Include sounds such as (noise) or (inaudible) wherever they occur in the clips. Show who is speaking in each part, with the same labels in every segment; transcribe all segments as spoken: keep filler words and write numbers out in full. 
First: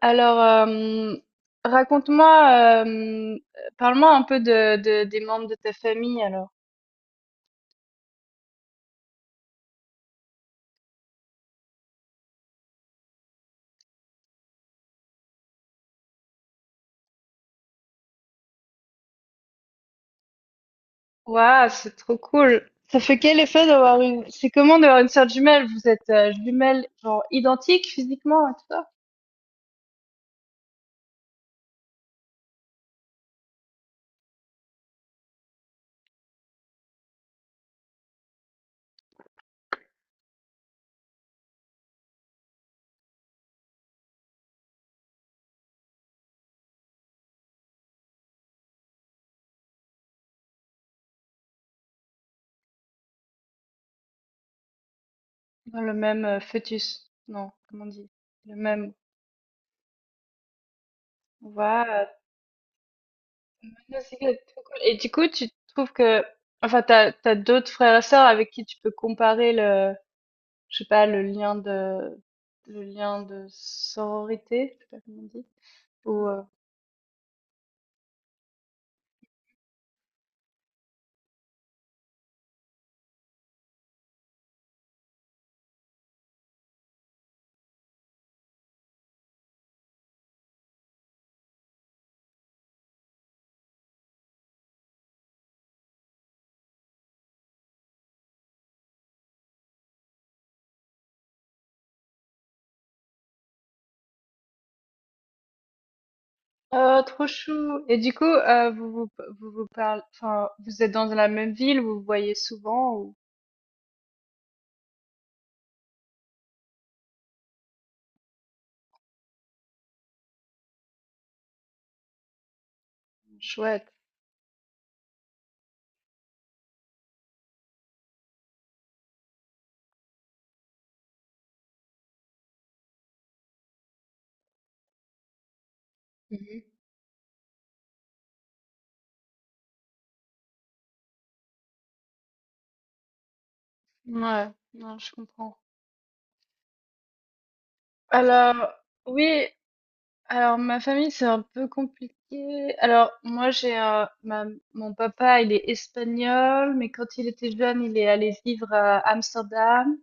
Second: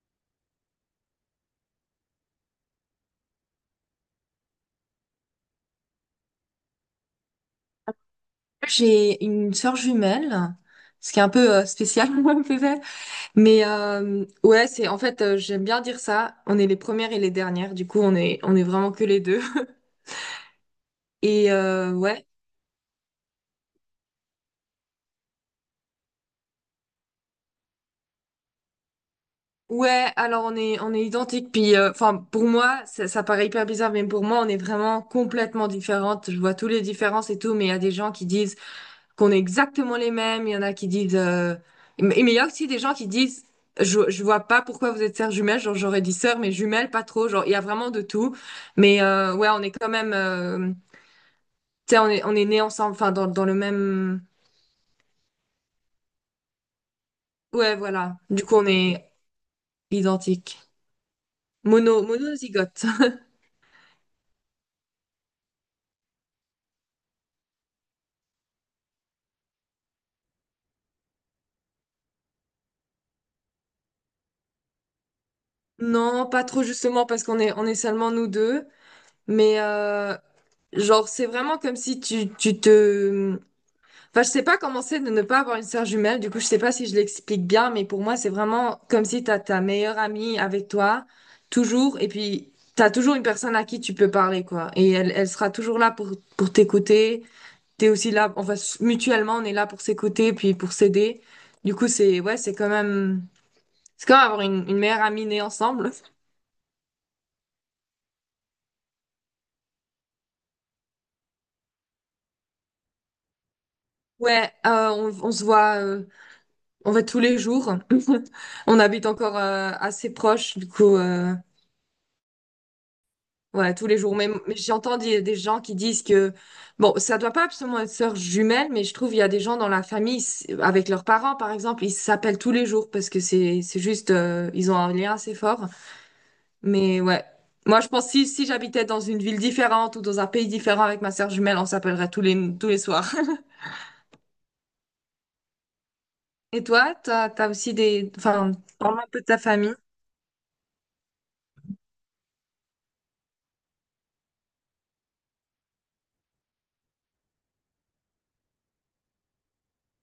Speaker 1: Alors, euh, raconte-moi, euh, parle-moi un peu de, de- des membres de ta famille alors.
Speaker 2: J'ai une sœur jumelle, ce qui est un peu euh, spécial (laughs) peut-être. Mais euh, ouais, c'est en fait euh, j'aime bien dire ça. On est les premières et les dernières. Du coup, on est on est vraiment que les deux. (laughs) Et
Speaker 1: Waouh,
Speaker 2: euh,
Speaker 1: c'est trop
Speaker 2: ouais,
Speaker 1: cool. Ça fait quel effet d'avoir une... C'est comment d'avoir une sœur jumelle? Vous êtes euh, jumelles genre identiques physiquement et tout ça?
Speaker 2: ouais. Alors on est on est identiques. Puis euh, enfin pour moi, ça, ça paraît hyper bizarre, mais pour moi, on est vraiment complètement différentes. Je vois toutes les différences et tout. Mais il y a des gens qui disent qu'on est exactement les mêmes. Il y en a qui disent. euh, Mais mais il y a aussi des gens qui disent je, je vois pas pourquoi vous êtes sœurs jumelles. Genre, j'aurais dit sœurs, mais jumelles, pas trop. Genre, il y a vraiment de tout. Mais euh, ouais, on est quand même. euh, Tu sais, on est, on est nés ensemble, enfin, dans, dans le même.
Speaker 1: Dans le même euh, fœtus. Non,
Speaker 2: Ouais,
Speaker 1: comment on dit?
Speaker 2: voilà. Du coup,
Speaker 1: Le
Speaker 2: on
Speaker 1: même.
Speaker 2: est identiques. Mono,
Speaker 1: Waouh,
Speaker 2: monozygote. (laughs)
Speaker 1: c'est trop cool. Et du coup, tu trouves que... Enfin, t'as, t'as d'autres frères et sœurs avec qui tu peux comparer, je sais pas, le lien de, le lien de sororité, je sais pas comment on dit, ou,
Speaker 2: Non,
Speaker 1: euh,
Speaker 2: pas trop justement parce qu'on est, on est seulement nous deux. Mais euh, genre, c'est vraiment comme si tu, tu te, enfin, je sais pas comment c'est de ne pas avoir une sœur jumelle. Du coup, je sais pas si je l'explique bien, mais pour moi, c'est vraiment comme si t'as ta meilleure amie avec toi, toujours, et puis t'as toujours une personne à qui tu peux parler, quoi. Et elle, elle sera toujours là pour, pour t'écouter. T'es aussi là, enfin, s- mutuellement, on est là pour s'écouter, puis pour s'aider. Du coup, c'est, ouais, c'est quand même, c'est quand même avoir une, une meilleure amie née ensemble.
Speaker 1: oh, trop chou. Et du coup, euh, vous vous, vous vous parlez, enfin, vous êtes dans la même ville, vous vous voyez souvent, ou,
Speaker 2: Ouais, euh, on, on se voit, euh, on va tous les jours. (laughs) On habite encore euh, assez proche, du coup. euh, Ouais, tous
Speaker 1: chouette.
Speaker 2: les jours. Mais mais j'entends des, des gens qui disent que, bon, ça doit pas absolument être sœur jumelle, mais je trouve il y a des gens dans la famille, c'est- avec leurs parents, par exemple, ils s'appellent tous les jours parce que c'est, c'est juste, euh, ils ont un lien assez fort.
Speaker 1: Mhm.
Speaker 2: Mais ouais. Moi, je pense si, si j'habitais dans une ville différente ou dans un pays différent avec ma sœur jumelle, on s'appellerait tous les, tous les soirs. (laughs)
Speaker 1: Ouais, non, je comprends.
Speaker 2: Et toi, t'as, t'as aussi des, enfin,
Speaker 1: Alors,
Speaker 2: parle un peu de ta
Speaker 1: oui,
Speaker 2: famille.
Speaker 1: alors ma famille, c'est un peu compliqué. Alors, moi, j'ai un, ma, mon papa, il est espagnol, mais quand il était jeune, il est allé vivre à Amsterdam.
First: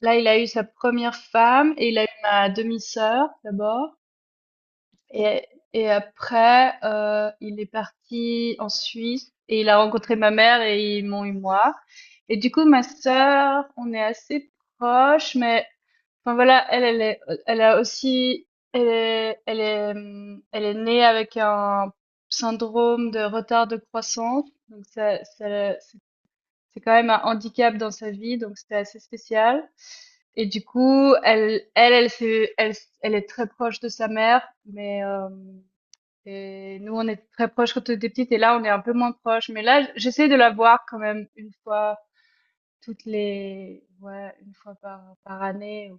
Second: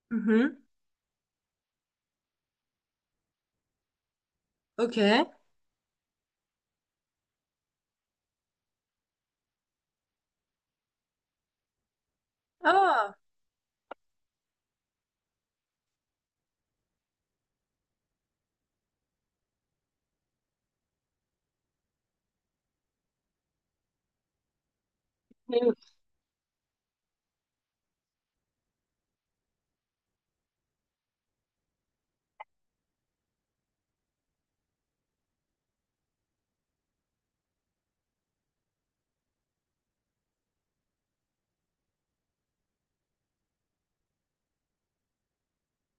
Speaker 1: Là, il a eu
Speaker 2: Mhm.
Speaker 1: sa première femme et il a eu ma demi-sœur d'abord.
Speaker 2: Ok.
Speaker 1: Et, et après, euh, il est parti en Suisse et il a rencontré ma mère et ils m'ont eu moi. Et du coup, ma
Speaker 2: Ah.
Speaker 1: sœur, on est assez proches, mais enfin voilà, elle, elle est, elle a aussi, elle est, elle est, hum, elle est née avec un syndrome de retard de croissance. Donc ça, ça-
Speaker 2: Mais-
Speaker 1: c'est quand même un handicap dans sa vie, donc c'était assez spécial. Et du coup, elle, elle, elle, s'est- elle, elle est très proche de sa mère, mais euh, et nous, on est très proches quand on était petites, et là, on est un peu moins proches. Mais là, j'essaie de la voir quand même une fois toutes les, ouais, une fois par, par année.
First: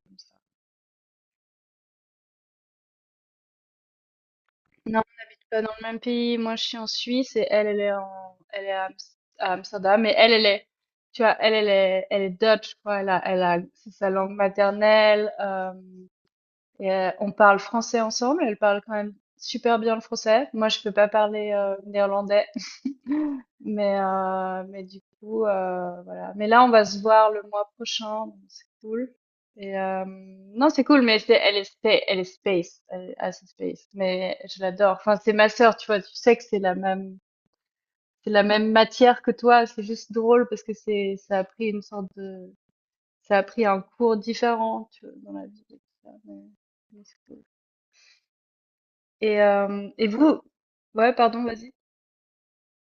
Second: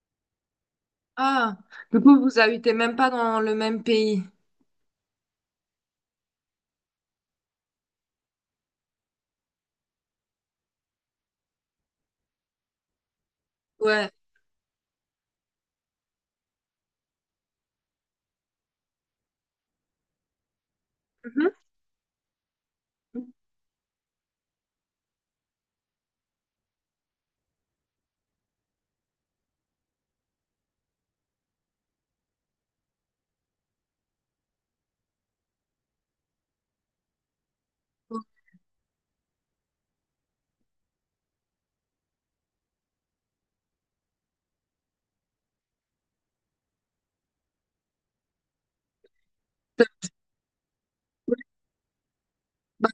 Speaker 2: Ah. Du coup, vous habitez même pas dans le même pays.
Speaker 1: Non, on n'habite pas dans le même pays. Moi, je suis en Suisse et elle, elle est en, elle est à, Ams- à Amsterdam. Mais elle, elle est, tu vois, elle, elle est, elle est Dutch, je crois. Elle a, elle a, c'est sa
Speaker 2: Ouais.
Speaker 1: langue maternelle. euh, et euh, on parle français ensemble. Elle parle quand même super bien le français. Moi, je peux pas parler euh, néerlandais,
Speaker 2: Mhm.
Speaker 1: mais, euh, mais du coup, euh, voilà. Mais là, on va se voir le mois prochain, donc c'est cool. Et euh, non, c'est cool, mais c'est- elle est, spa- elle est space, elle est assez space. Mais je l'adore. Enfin, c'est ma sœur, tu vois. Tu sais que c'est la même,
Speaker 2: Moi,
Speaker 1: c'est la même matière que toi. C'est juste drôle parce que c'est, ça a pris une sorte de, ça a pris un cours différent, tu vois, dans la vie. Et tout ça, Mais, mais c'est cool. Et, euh, et vous, ouais, pardon, vas-y.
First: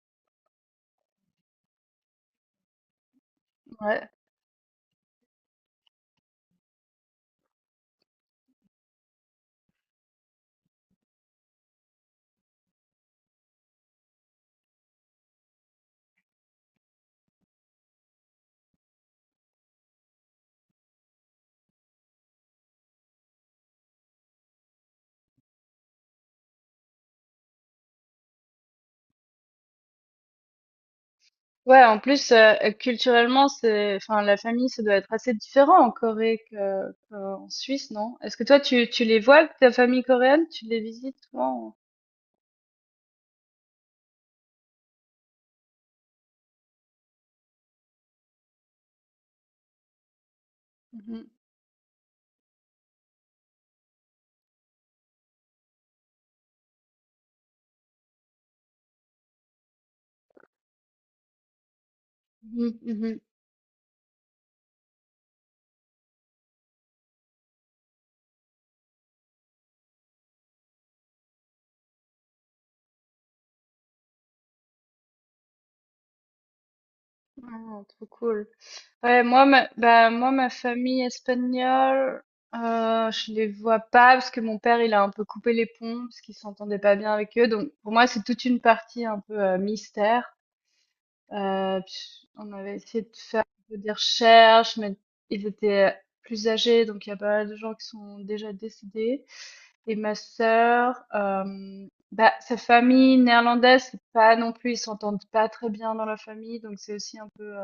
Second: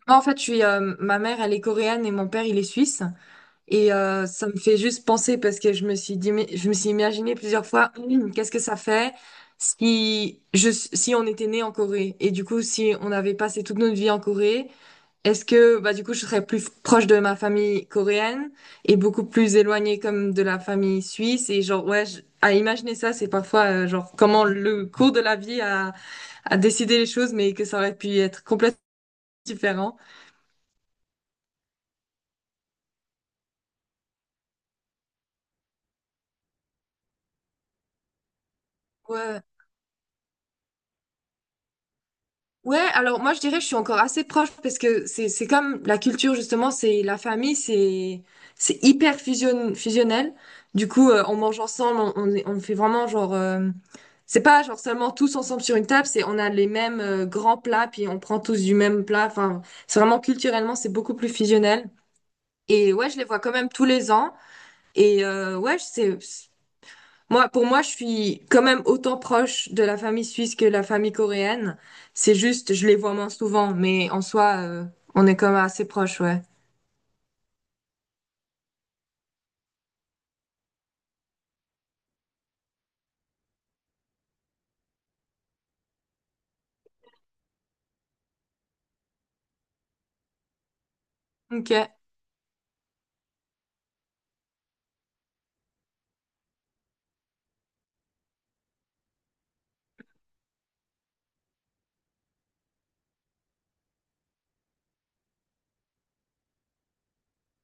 Speaker 2: en fait, je suis, euh, ma mère, elle est coréenne et mon père, il est suisse. Et
Speaker 1: Ouais.
Speaker 2: euh, ça me fait juste penser parce que je me suis dit, mais- je me suis imaginé plusieurs fois, hum, qu'est-ce que ça fait si je, si on était né en Corée et du coup, si on avait passé toute notre vie en Corée, est-ce que, bah, du coup, je serais plus proche de ma famille coréenne et beaucoup plus éloignée comme de la famille suisse et genre, ouais, je- à imaginer ça, c'est parfois euh, genre comment le cours de la vie a, a décidé les choses, mais que ça aurait pu être complètement différent.
Speaker 1: Ouais, en plus, euh, euh, culturellement, c'est, enfin, la famille, ça doit être assez différent en Corée que, qu'en Suisse, non? Est-ce que toi, tu, tu les
Speaker 2: Ouais.
Speaker 1: vois, ta famille coréenne? Tu les visites souvent?
Speaker 2: Ouais, ouais. Alors moi je dirais que je suis encore assez proche parce que c'est c'est comme la culture justement, c'est la famille, c'est c'est hyper fusion, fusionnel. Du coup, euh,
Speaker 1: Mhm,
Speaker 2: on mange ensemble, on, on, est- on fait vraiment genre euh, c'est pas genre seulement tous ensemble sur une table, c'est on a les mêmes euh, grands plats puis on prend tous du même plat. Enfin, c'est vraiment culturellement, c'est beaucoup plus fusionnel.
Speaker 1: mhm,
Speaker 2: Et ouais, je
Speaker 1: mhm.
Speaker 2: les vois quand même tous les ans et euh, ouais, c'est moi, pour moi, je suis quand même autant proche de la famille suisse que la famille coréenne. C'est juste, je les vois moins souvent, mais en soi, euh, on est quand même assez proches, ouais.
Speaker 1: Ah, trop cool. Ouais, moi, ma, bah, moi, ma famille espagnole, euh, je les vois pas parce que mon père, il a un peu coupé les ponts parce qu'il s'entendait pas bien avec eux. Donc, pour moi, c'est toute une partie un peu euh, mystère.
Speaker 2: Ok.
Speaker 1: Heu, on avait essayé de faire un peu des recherches, mais ils étaient plus âgés, donc il y a pas mal de gens qui sont déjà décédés et ma sœur, hem, bah, sa famille néerlandaise, c'est pas non plus, ils s'entendent pas très bien dans la famille, donc c'est aussi un peu, heu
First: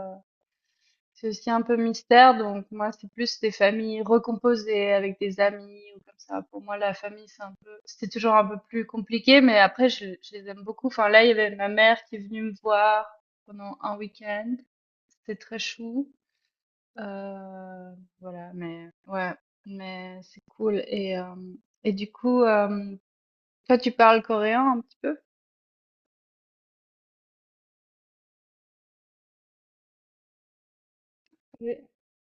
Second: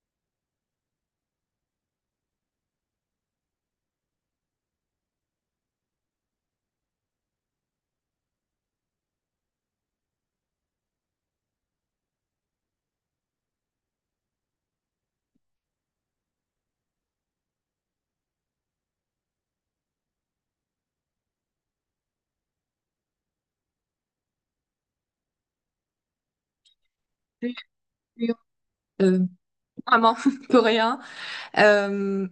Speaker 1: c'est aussi un peu mystère, donc moi, c'est plus des familles recomposées avec des amis ou comme ça. Pour moi, la famille, c'est un peu, c'était toujours un peu plus compliqué, mais après, je, je les aime beaucoup. Enfin, là, il y avait ma mère qui est venue me voir pendant un week-end. C'était très chou. Euh, voilà, mais ouais, mais c'est cool. Et, euh, et du coup, euh, toi, tu parles coréen un petit peu?
Speaker 2: Puis- Euh, vraiment (laughs) coréen.
Speaker 1: Oui.
Speaker 2: Euh,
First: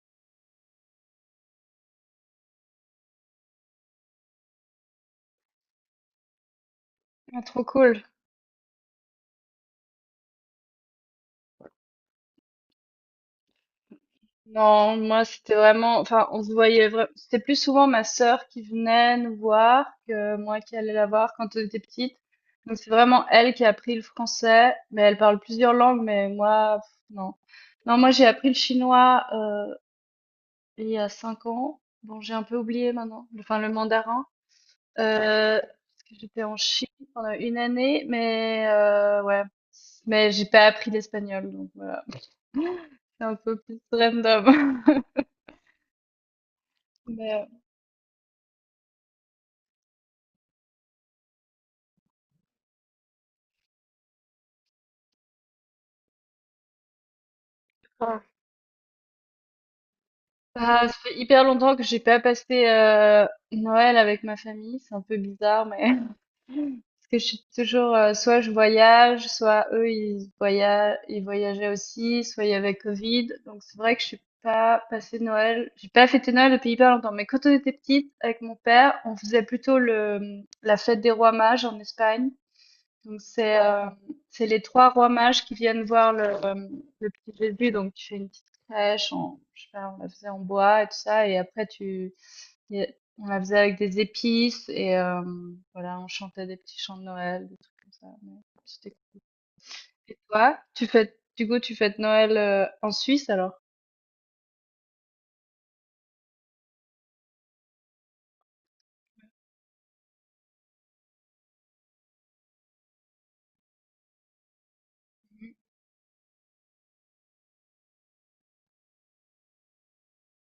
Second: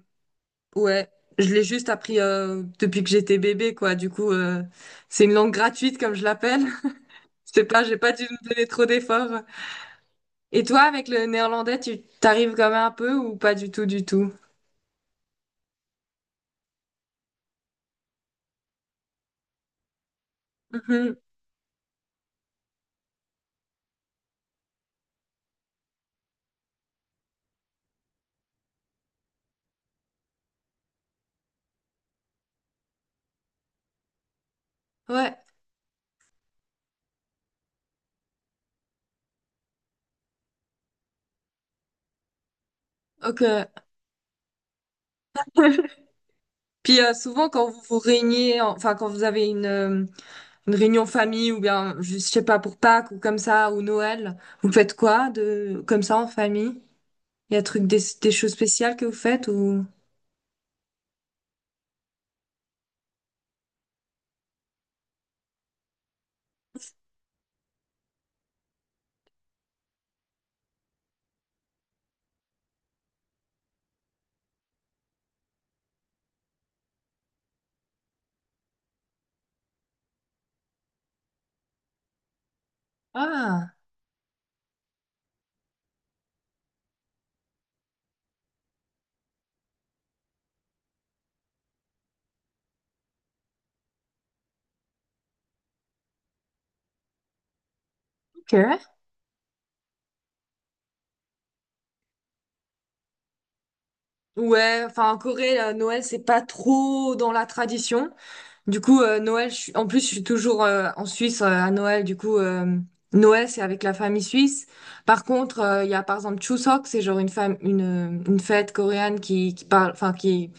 Speaker 2: ouais, je l'ai juste appris euh, depuis que j'étais bébé, quoi. Du coup, euh, c'est une langue gratuite, comme je l'appelle. (laughs)
Speaker 1: Ah,
Speaker 2: Je
Speaker 1: trop
Speaker 2: sais pas, j'ai
Speaker 1: cool.
Speaker 2: pas dû me donner trop d'efforts. Et toi, avec le néerlandais, tu t'arrives quand même un peu ou pas du tout, du tout?
Speaker 1: Non, moi c'était vraiment, enfin on se voyait vra- c'était plus souvent ma sœur qui venait nous voir que moi qui allais la
Speaker 2: Mhm.
Speaker 1: voir quand on était petite. Donc c'est vraiment elle qui a appris le français, mais elle parle plusieurs langues, mais moi pff, non. Non, moi j'ai appris le chinois euh, il y a cinq ans. Bon, j'ai un peu oublié maintenant, enfin le mandarin,
Speaker 2: Ouais,
Speaker 1: euh, parce que j'étais en Chine pendant une année, mais euh, ouais, mais j'ai pas appris l'espagnol, donc voilà, (laughs) c'est un
Speaker 2: ok.
Speaker 1: peu plus random. (laughs)
Speaker 2: Puis euh,
Speaker 1: Mais,
Speaker 2: souvent quand vous vous réuniez, enfin quand vous avez une, euh, une réunion famille ou bien je je sais pas pour Pâques ou comme ça ou Noël, vous faites quoi de comme ça en famille? Il y a truc des,
Speaker 1: euh,
Speaker 2: des choses spéciales que vous faites ou
Speaker 1: bah, ça fait hyper longtemps que j'ai pas passé euh, Noël avec ma famille, c'est un peu bizarre, mais (laughs) parce que je suis toujours, euh, soit je voyage, soit eux ils voyagent, ils voyageaient aussi, soit il y avait Covid, donc c'est vrai que je suis pas passé Noël, j'ai pas fêté Noël depuis hyper longtemps. Mais quand on était petite avec mon père, on faisait plutôt le la fête des rois mages en Espagne. Donc c'est
Speaker 2: ah,
Speaker 1: euh, c'est les trois rois mages qui viennent voir le, euh, le petit Jésus. Donc tu fais une petite crèche, en, je sais pas, on la faisait en bois et tout ça, et après tu et on la faisait avec des épices et euh, voilà, on chantait des petits chants de Noël, des trucs comme ça. Mais
Speaker 2: ok.
Speaker 1: c'était cool. Et toi, tu fais du coup tu fêtes Noël euh, en Suisse alors?
Speaker 2: Ouais, enfin en Corée, euh, Noël c'est pas trop dans la tradition. Du coup, euh, Noël, je suis- en plus, je suis toujours euh, en Suisse euh, à Noël. Du coup, euh, Noël, c'est avec la famille suisse. Par contre, euh, il y a par exemple Chuseok, c'est genre une, fam- une, euh, une fête coréenne qui, qui parle, enfin, qui,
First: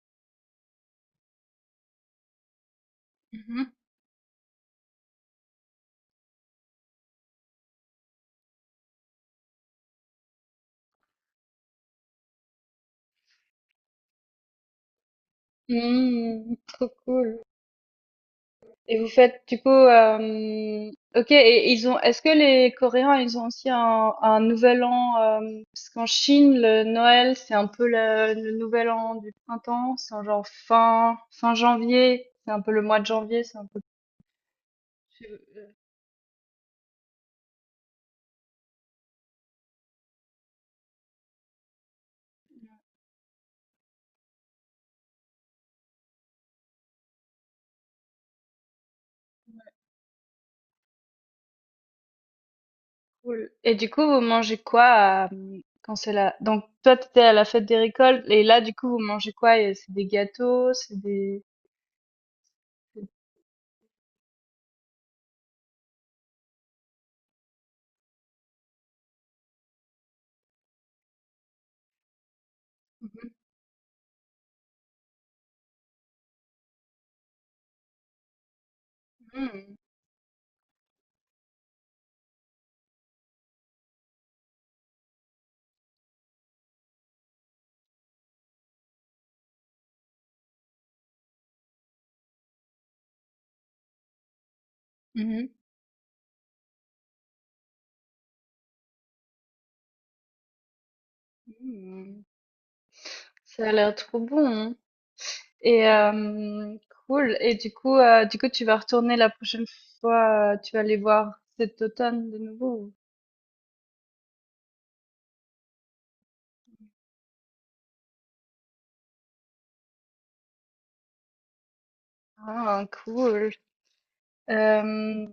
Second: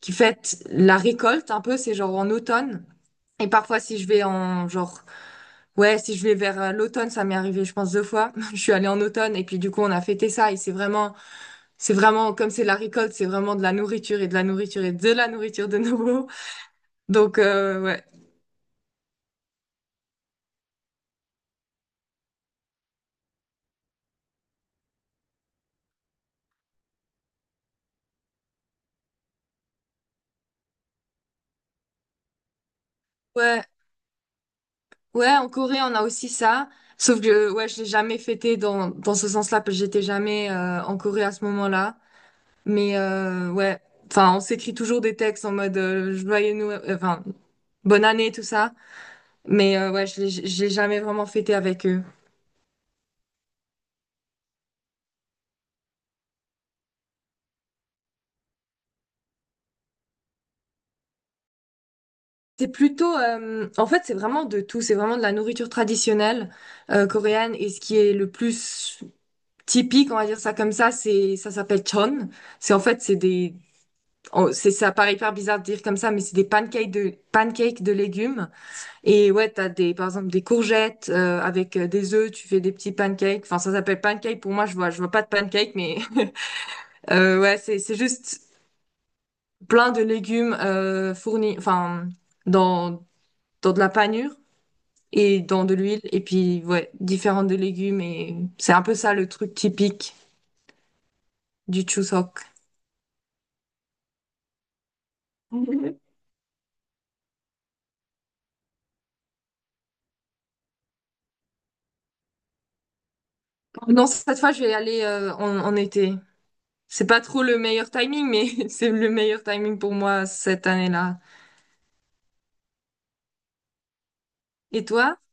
Speaker 2: qui fête la récolte un peu, c'est genre en automne. Et
Speaker 1: Mhm.
Speaker 2: parfois, si je vais en genre, ouais, si je vais vers euh, l'automne, ça m'est arrivé, je pense, deux fois. (laughs) Je suis allée en automne et puis du coup, on a fêté ça et c'est vraiment, c'est vraiment, comme c'est la récolte, c'est vraiment de la nourriture et de la nourriture et de la nourriture de nouveau.
Speaker 1: Mmh, trop
Speaker 2: (laughs) Donc,
Speaker 1: cool.
Speaker 2: euh, ouais.
Speaker 1: Et vous faites du coup, hem, OK et ils ont est-ce que les Coréens, ils ont aussi un un nouvel an, hem, parce qu'en Chine, le Noël, c'est un peu le le nouvel an du printemps, c'est en genre fin fin janvier, c'est un peu le mois de janvier, c'est
Speaker 2: Ouais,
Speaker 1: un peu plus,
Speaker 2: ouais, en
Speaker 1: heu,
Speaker 2: Corée, on a aussi ça. Sauf que, euh, ouais, je l'ai jamais fêté dans, dans ce sens-là, parce que j'étais jamais euh, en Corée à ce moment-là. Mais euh, ouais, enfin, on s'écrit toujours des textes en mode euh, joyeux Noël, euh, enfin, bonne année, tout ça. Mais euh, ouais, je l'ai je l'ai jamais vraiment fêté avec eux.
Speaker 1: cool. Et du coup, vous mangez quoi à, mmh, quand c'est là? Donc toi, t'étais à la fête des récoltes et là, du coup, vous mangez quoi? Et c'est des gâteaux, c'est des,
Speaker 2: C'est
Speaker 1: c'est,
Speaker 2: plutôt, euh, en fait, c'est vraiment de tout. C'est vraiment de la nourriture traditionnelle euh, coréenne. Et ce qui est le plus typique, on va dire ça comme ça, c'est ça s'appelle chon. C'est en fait, c'est
Speaker 1: mmh,
Speaker 2: des oh, c'est, ça paraît hyper bizarre de dire comme ça, mais c'est des pancakes de, pancakes de légumes. Et ouais, t'as
Speaker 1: mh,
Speaker 2: des, par exemple, des courgettes, euh, avec euh, des œufs, tu fais des petits pancakes. Enfin, ça s'appelle pancake. Pour moi, je vois, je vois pas de pancake, mais, (laughs) euh, ouais, c'est, c'est juste plein de légumes, euh, fournis, enfin, dans, dans de la panure
Speaker 1: mmh.
Speaker 2: et
Speaker 1: Mmh.
Speaker 2: dans de l'huile. Et puis, ouais, différents de légumes. Et c'est un peu ça le truc typique du
Speaker 1: Mmh.
Speaker 2: Chuseok.
Speaker 1: Ça a l'air trop bon. Et
Speaker 2: (laughs)
Speaker 1: hem, cool. Et du coup, heu, du coup, tu vas retourner la prochaine fois, heu, tu vas aller voir cet automne de nouveau ou?
Speaker 2: Non, cette fois, je vais y aller, euh, en en été. C'est pas trop le meilleur timing, mais (laughs) c'est le meilleur timing pour moi cette année-là.
Speaker 1: Ah cool.
Speaker 2: Et toi?
Speaker 1: Hem,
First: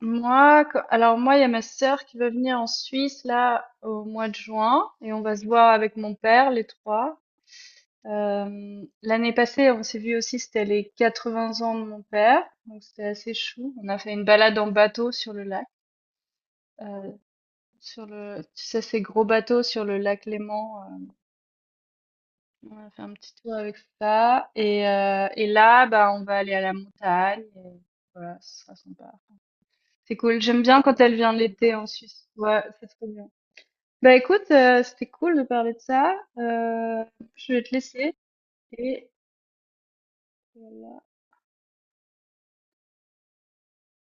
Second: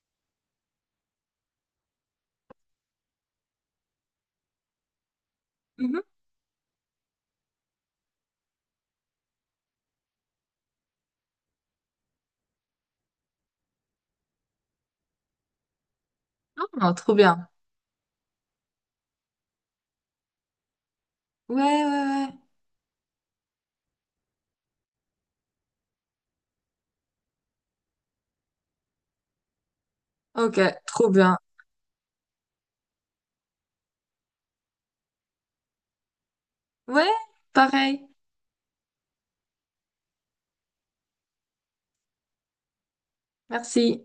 Speaker 1: moi quand alors moi, il y a ma sœur qui va venir en Suisse là au mois de juin et on va se voir avec
Speaker 2: Mhm.
Speaker 1: mon père les trois. Hem, l'année passée, on s'est vu aussi, c'était les quatre-vingts ans de mon père, donc c'était assez chou. On a fait une balade en bateau sur le lac,
Speaker 2: Ah, trop
Speaker 1: heu,
Speaker 2: bien.
Speaker 1: sur le, tu sais, ces gros bateaux sur le lac Léman, euh,
Speaker 2: Ouais, ouais,
Speaker 1: on a fait un petit tour avec ça. Et, euh, et là, bah, on va aller à la montagne. Et voilà, ce sera sympa. C'est cool.
Speaker 2: ouais. Ok,
Speaker 1: J'aime bien quand
Speaker 2: trop
Speaker 1: elle vient
Speaker 2: bien.
Speaker 1: l'été en Suisse. Ouais, c'est trop bien. Bah écoute, euh, c'était cool de parler de ça. Euh,
Speaker 2: Ouais,
Speaker 1: je vais te
Speaker 2: pareil.
Speaker 1: laisser. Et voilà.
Speaker 2: Merci.